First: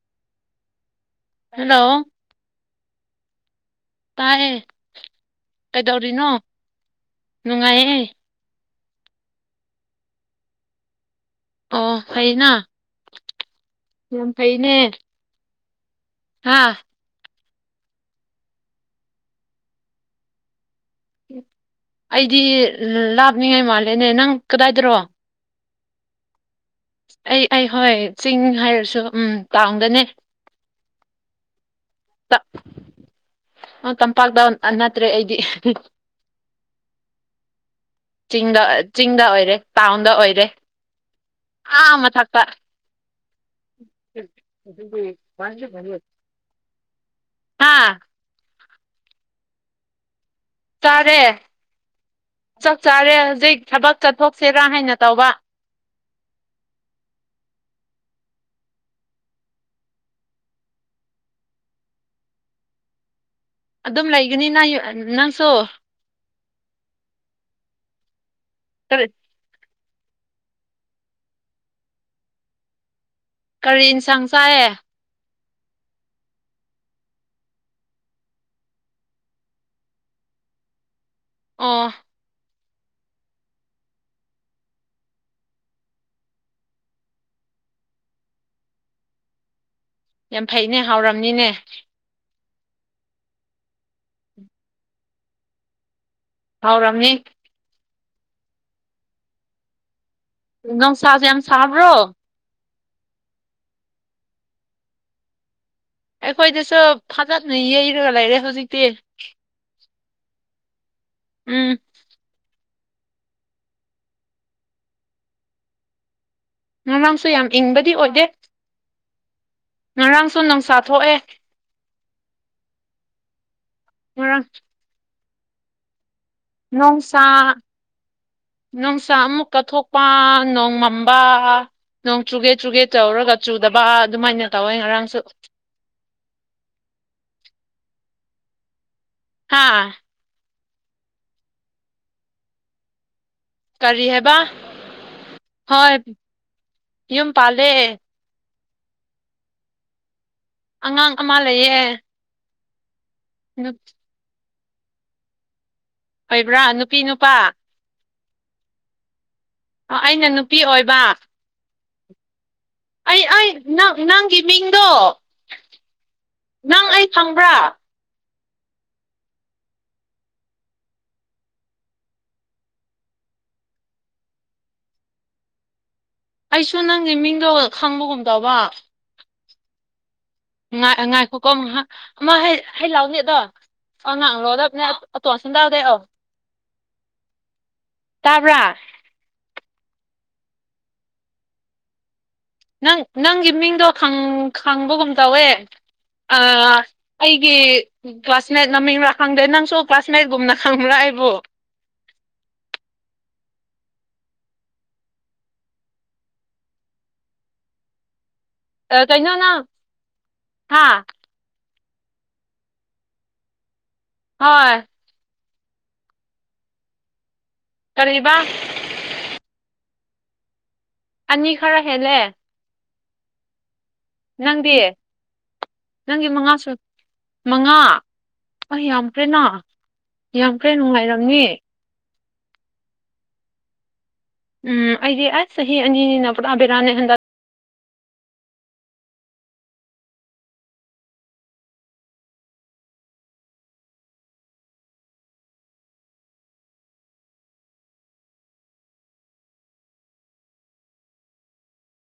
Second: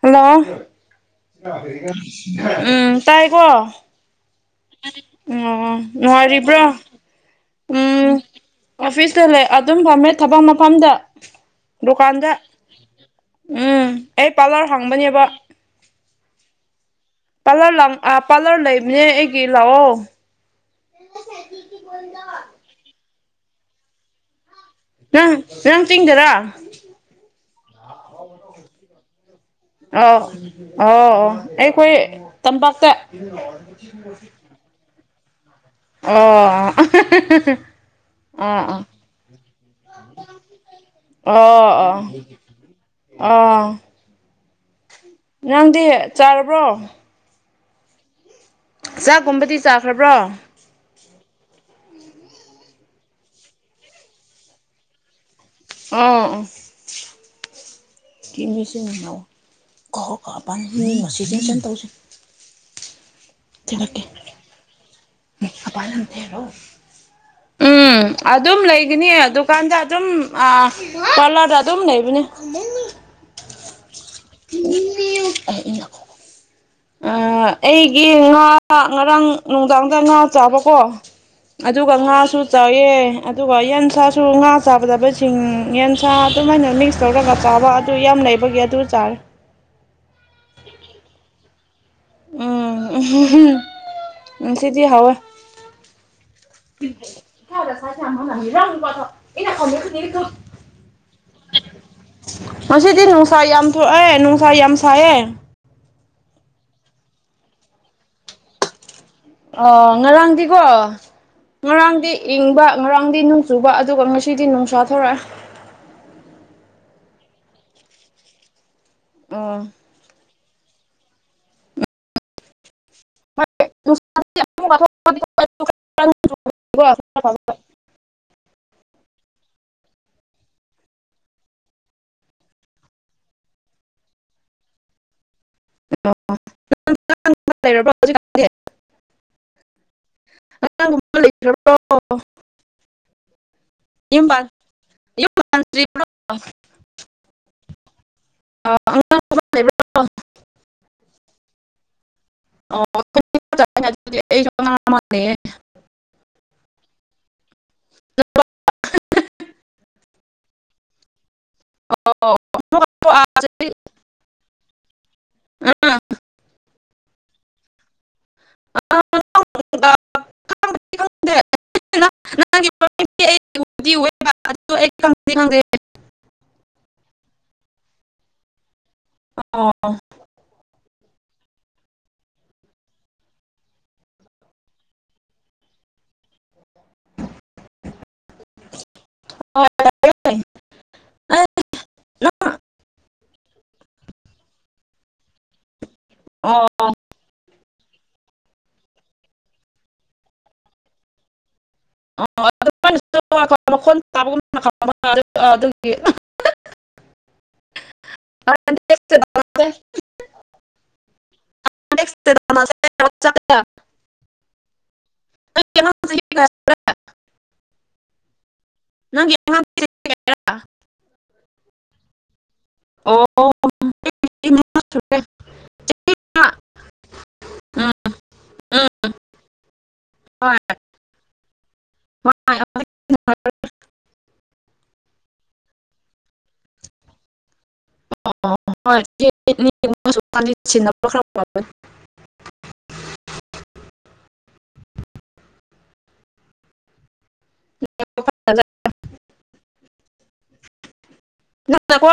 hello hello ꯎꯝ ꯇꯥꯏ ꯀꯣ ꯇꯥꯏꯌꯦ ꯎ ꯀꯩꯗꯧꯔꯤꯅꯣ ꯉꯔꯤꯕ꯭ꯔꯣ ꯅꯨꯡꯉꯥꯏꯌꯦ ꯎꯝ ꯑꯣꯐꯤꯁꯇ ꯂꯩ ꯑꯗꯨꯝ ꯐꯝꯃꯦ ꯊꯕꯛ ꯃꯐꯝꯗ ꯑꯣ ꯗꯨꯀꯥꯟꯗ ꯐꯩꯅ ꯎꯝ ꯑꯩ ꯌꯥꯝ ꯄꯥꯔꯂꯔ ꯍꯥꯡꯕꯅꯦꯕ ꯍꯥꯥ ꯄꯥꯔꯂꯔ ꯂ ꯄꯥꯔꯂꯔ ꯂꯩꯕꯅꯦ ꯑꯩꯒꯤ ꯂꯥꯛꯑꯣ ꯑꯩꯗꯤ ꯂꯥꯞꯅꯤꯡꯉꯥꯏ ꯃꯥꯜꯂꯦꯅꯦ ꯅꯪ ꯀꯗꯥꯏꯗꯔꯣ ꯅꯥꯡ ꯇꯤꯡꯗꯔꯥ ꯑꯩ ꯑꯩ ꯍꯣꯏ ꯆꯤꯡ ꯍꯥꯏꯔꯁꯨ ꯎꯝ ꯇꯥꯎꯟꯗꯅꯦ ꯑꯣ ꯑꯣ ꯑꯣ ꯑꯩꯈꯣꯏ ꯇꯝꯄꯥꯛꯇ ꯇꯝꯄꯥꯛꯇ ꯅꯠꯇ꯭ꯔꯦ ꯑꯩꯗꯤ ꯑꯣ ꯆꯤꯡꯗ ꯑꯥ ꯆꯤꯡꯗ ꯑꯣꯏꯔꯦ ꯇꯥꯎꯟꯗ ꯑꯣꯏꯔꯦ ꯑꯥ ꯑꯣ ꯃꯊꯛꯇ ꯑ ꯅꯪꯗꯤ ꯆꯥꯔꯕ꯭ꯔꯣ ꯑ ꯆꯥꯛꯒꯨꯝꯕꯗꯤ ꯆꯥꯈ꯭ꯔꯕ꯭ꯔꯣ ꯇꯔꯦ ꯊꯛ ꯆꯥꯔꯦ ꯍꯧꯖꯤꯛ ꯊꯕꯛ ꯆꯠꯊꯣꯛꯁꯤꯦꯔꯥ ꯍꯥꯏꯅ ꯇꯧꯕ ꯑꯣ ꯀ ꯃꯤꯁꯤꯡꯅꯥꯧ ꯀꯛ ꯀꯛ ꯄ ꯃꯤ ꯉꯁꯤ ꯆꯪꯁꯟ ꯇꯧꯁꯤ ꯑꯗꯨꯝ ꯂꯩꯒꯅꯤꯅꯪ ꯅꯪꯁꯨ ꯎꯝ ꯑꯗꯨꯝ ꯀꯔꯤ ꯂꯩꯒꯅꯤ ꯑꯗꯨꯀꯥꯟꯗ ꯑꯗꯨꯝ ꯄꯥꯔꯂꯥꯗ ꯑꯗꯨꯝ ꯂꯩꯕꯅꯦ ꯀꯔꯤ ꯏꯟꯁꯥꯡ ꯆꯥꯏ ꯑ ꯏꯩꯅ ꯑ ꯑꯩꯒꯤ ꯉꯥ ꯉꯔꯥꯡ ꯅꯨꯡꯗꯥꯡꯗꯥꯏ ꯉꯥ ꯆꯥꯕꯀꯣ ꯑꯗꯨ ꯑꯗꯨ ꯑꯣ ꯀꯉꯁꯨ ꯆꯥꯎꯑꯦ ꯑꯗꯨꯒ ꯌꯦꯟꯁꯥꯁꯨ ꯉꯥ ꯆꯥꯒꯗꯕꯁꯤꯡ ꯌꯦꯟꯁꯥ ꯑꯗꯨꯃꯥꯏꯅ ꯃꯤꯛꯁ ꯇꯧꯔꯒ ꯐꯥꯕ ꯑꯗꯨ ꯌꯥꯝ ꯂꯩꯕꯒꯤ ꯑꯗꯨ ꯆꯥꯔ [inaudible] ꯐꯩꯅꯦ ꯍꯥꯎꯔꯝꯅꯤꯅꯦ ꯎꯝ ꯎ ꯁꯤꯗꯤꯤ ꯍꯋꯦ ꯍꯥꯎ ꯔꯝꯅꯤ ꯁꯥꯏ ꯃꯅ ꯍꯤꯂꯥꯧꯅ ꯄꯔ ꯑꯩꯅ ꯈꯁꯨ ꯅꯨꯡꯁꯥꯁꯦ ꯌꯥꯝ ꯁꯥꯕ꯭ꯔꯣ ꯉꯁꯤꯗꯤ ꯅꯨꯡꯁꯥ ꯌꯥꯝ ꯊꯣꯛꯑꯦ ꯅꯨꯡꯁꯥ ꯌꯥꯝ ꯁꯥꯏꯌꯦꯦ ꯑꯩꯈꯣꯏꯗꯁꯨ ꯐꯖꯅ ꯌꯩꯔꯒ ꯂꯩꯔꯦ ꯍꯧꯖꯤꯛꯇꯤ ꯑꯣ ꯉꯔꯥꯡꯗꯤꯀꯣ ꯎꯝ ꯉꯔꯥꯡꯗꯤ ꯏꯪꯕ ꯉꯔꯥꯡꯗꯤ ꯅꯣꯡ ꯆꯨꯕ ꯑꯗꯨꯒ ꯉꯁꯤꯗꯤ ꯅꯨꯡꯁꯥ ꯊꯣꯔꯛꯑꯦ ꯃꯔꯥꯡꯁꯨ ꯌꯥꯝ ꯏꯪꯕꯗꯤ ꯑꯣꯏꯗꯦ ꯎꯝ ꯉꯔꯥꯡꯁꯨ ꯅꯨꯡꯁꯥ ꯊꯣꯛꯑꯦ ꯑ [inaudible] ꯈꯔ ꯅꯨꯡꯁꯥ ꯐꯕ ꯅꯨꯡꯁꯥ ꯑꯃꯨꯛ ꯀꯠꯊꯣꯛꯄ ꯑꯅ ꯎ ꯃꯝꯕ ꯅꯣꯡ ꯆꯨꯒꯦ ꯆꯨꯒꯦ ꯇꯧꯔꯒ ꯆꯨꯗꯕ ꯑꯗꯨꯃꯥꯏꯅ ꯇꯧꯋꯦ ꯉꯔꯥꯡꯁꯨ ꯑꯣ ꯂꯩꯔꯕꯣ ꯍꯧꯖꯤꯛ ꯍꯥꯥ ꯑꯉꯥꯡꯒꯨꯝ ꯂꯩꯇ꯭ꯔꯕ꯭ꯔꯣ ꯀꯔꯤꯍꯦꯕ ꯌꯨꯝ ꯍꯣꯏ ꯄꯥꯟꯗ꯭ꯔꯤꯕ꯭ꯔꯣ ꯌꯨꯝ ꯄꯂꯦ ꯑ ꯑꯥꯡ ꯂꯩꯕ꯭ꯔꯣꯣ ꯑꯉꯥꯡ ꯑꯃ ꯂꯩꯌꯦ ꯑꯗꯨ ꯃꯥꯅꯦꯦ ꯑꯣꯏꯕ꯭ꯔꯥ ꯅꯨꯄꯤ ꯅꯨꯄꯥ [inaudible] ꯑꯩꯅ ꯅꯨꯄꯤ ꯑꯣꯏꯕ ꯑ ꯑꯩ ꯑꯩꯪ ꯅꯪꯒꯤ ꯃꯤꯡꯗꯣ ꯑꯥ, ꯅꯪ ꯑꯩ ꯐꯪꯕ꯭ꯔꯥ ꯑ [inaudible] ꯪ ꯑꯩꯁꯨ ꯅꯪꯒꯤ ꯃꯤꯡꯗꯣ ꯈꯪꯕꯒꯨꯝ ꯇꯧꯕ ꯑ ꯉꯥꯏ ꯉꯥꯏꯈꯣꯀꯣ ꯑꯃ ꯍꯩ ꯂꯥꯎꯅꯦ ꯑꯗꯣ ꯑ ꯉꯥꯡ ꯂꯧꯗꯕꯅꯦ ꯑꯣꯇꯣꯁꯤꯟ ꯇꯎꯗꯦ ꯑꯣꯧ ꯇꯥꯕ꯭ꯔꯥ ꯍ ꯅꯪ ꯅꯪꯒꯤ ꯃꯤꯡꯗꯣ ꯈꯪꯕꯒꯨꯝ ꯇꯧꯋꯦ ꯑꯣ ꯑꯩꯒꯤ ꯀ꯭ꯂꯥꯁꯃꯦꯠ ꯃꯃꯤꯡꯔꯥ ꯈꯪꯗꯦ ꯅꯪꯁꯨ ꯀ꯭ꯂꯥꯁꯃꯦꯠꯀꯨꯝꯅ ꯈꯪꯕ꯭ꯔꯥ ꯑꯩꯕꯣ [inaudible] ꯑ ꯑꯗꯨꯒꯤ ꯑ ꯅꯦꯛꯁꯇ ꯀꯩꯅꯩꯅꯣ ꯅ ꯍꯥꯥ ꯆ ꯍꯣꯏ ꯀꯩꯅꯣ ꯀꯕ [unintelligible] ꯑꯅꯤ ꯈꯔ ꯍꯦꯜꯂꯦ ꯑꯣ ꯅꯪꯗꯦ ꯃꯉꯥ ꯁꯨꯔꯦ ꯅꯪꯒꯤ ꯃꯉꯥꯁꯨ ꯃꯉꯥ ꯎꯝ ꯎꯝ ꯌꯥꯝꯈ꯭ꯔꯦꯅ ꯌꯥꯝ ꯍꯣꯏ ꯈꯔ ꯅꯨꯡꯉꯥꯏꯔꯝꯅꯤ [inaudible] ꯎꯝ ꯑꯩꯗꯤ ꯑꯁ ꯆꯍꯤ ꯑꯅꯤꯅꯤꯅ ꯄꯨꯔꯥ ꯕꯦꯔꯥꯅꯦ ꯍꯟꯗꯛ ꯑꯣ ꯍꯣꯏ ꯁꯤꯟꯅꯕ꯭ꯔ ꯈꯔ ꯑ [inaudible] ꯉ ꯅ ꯀꯣ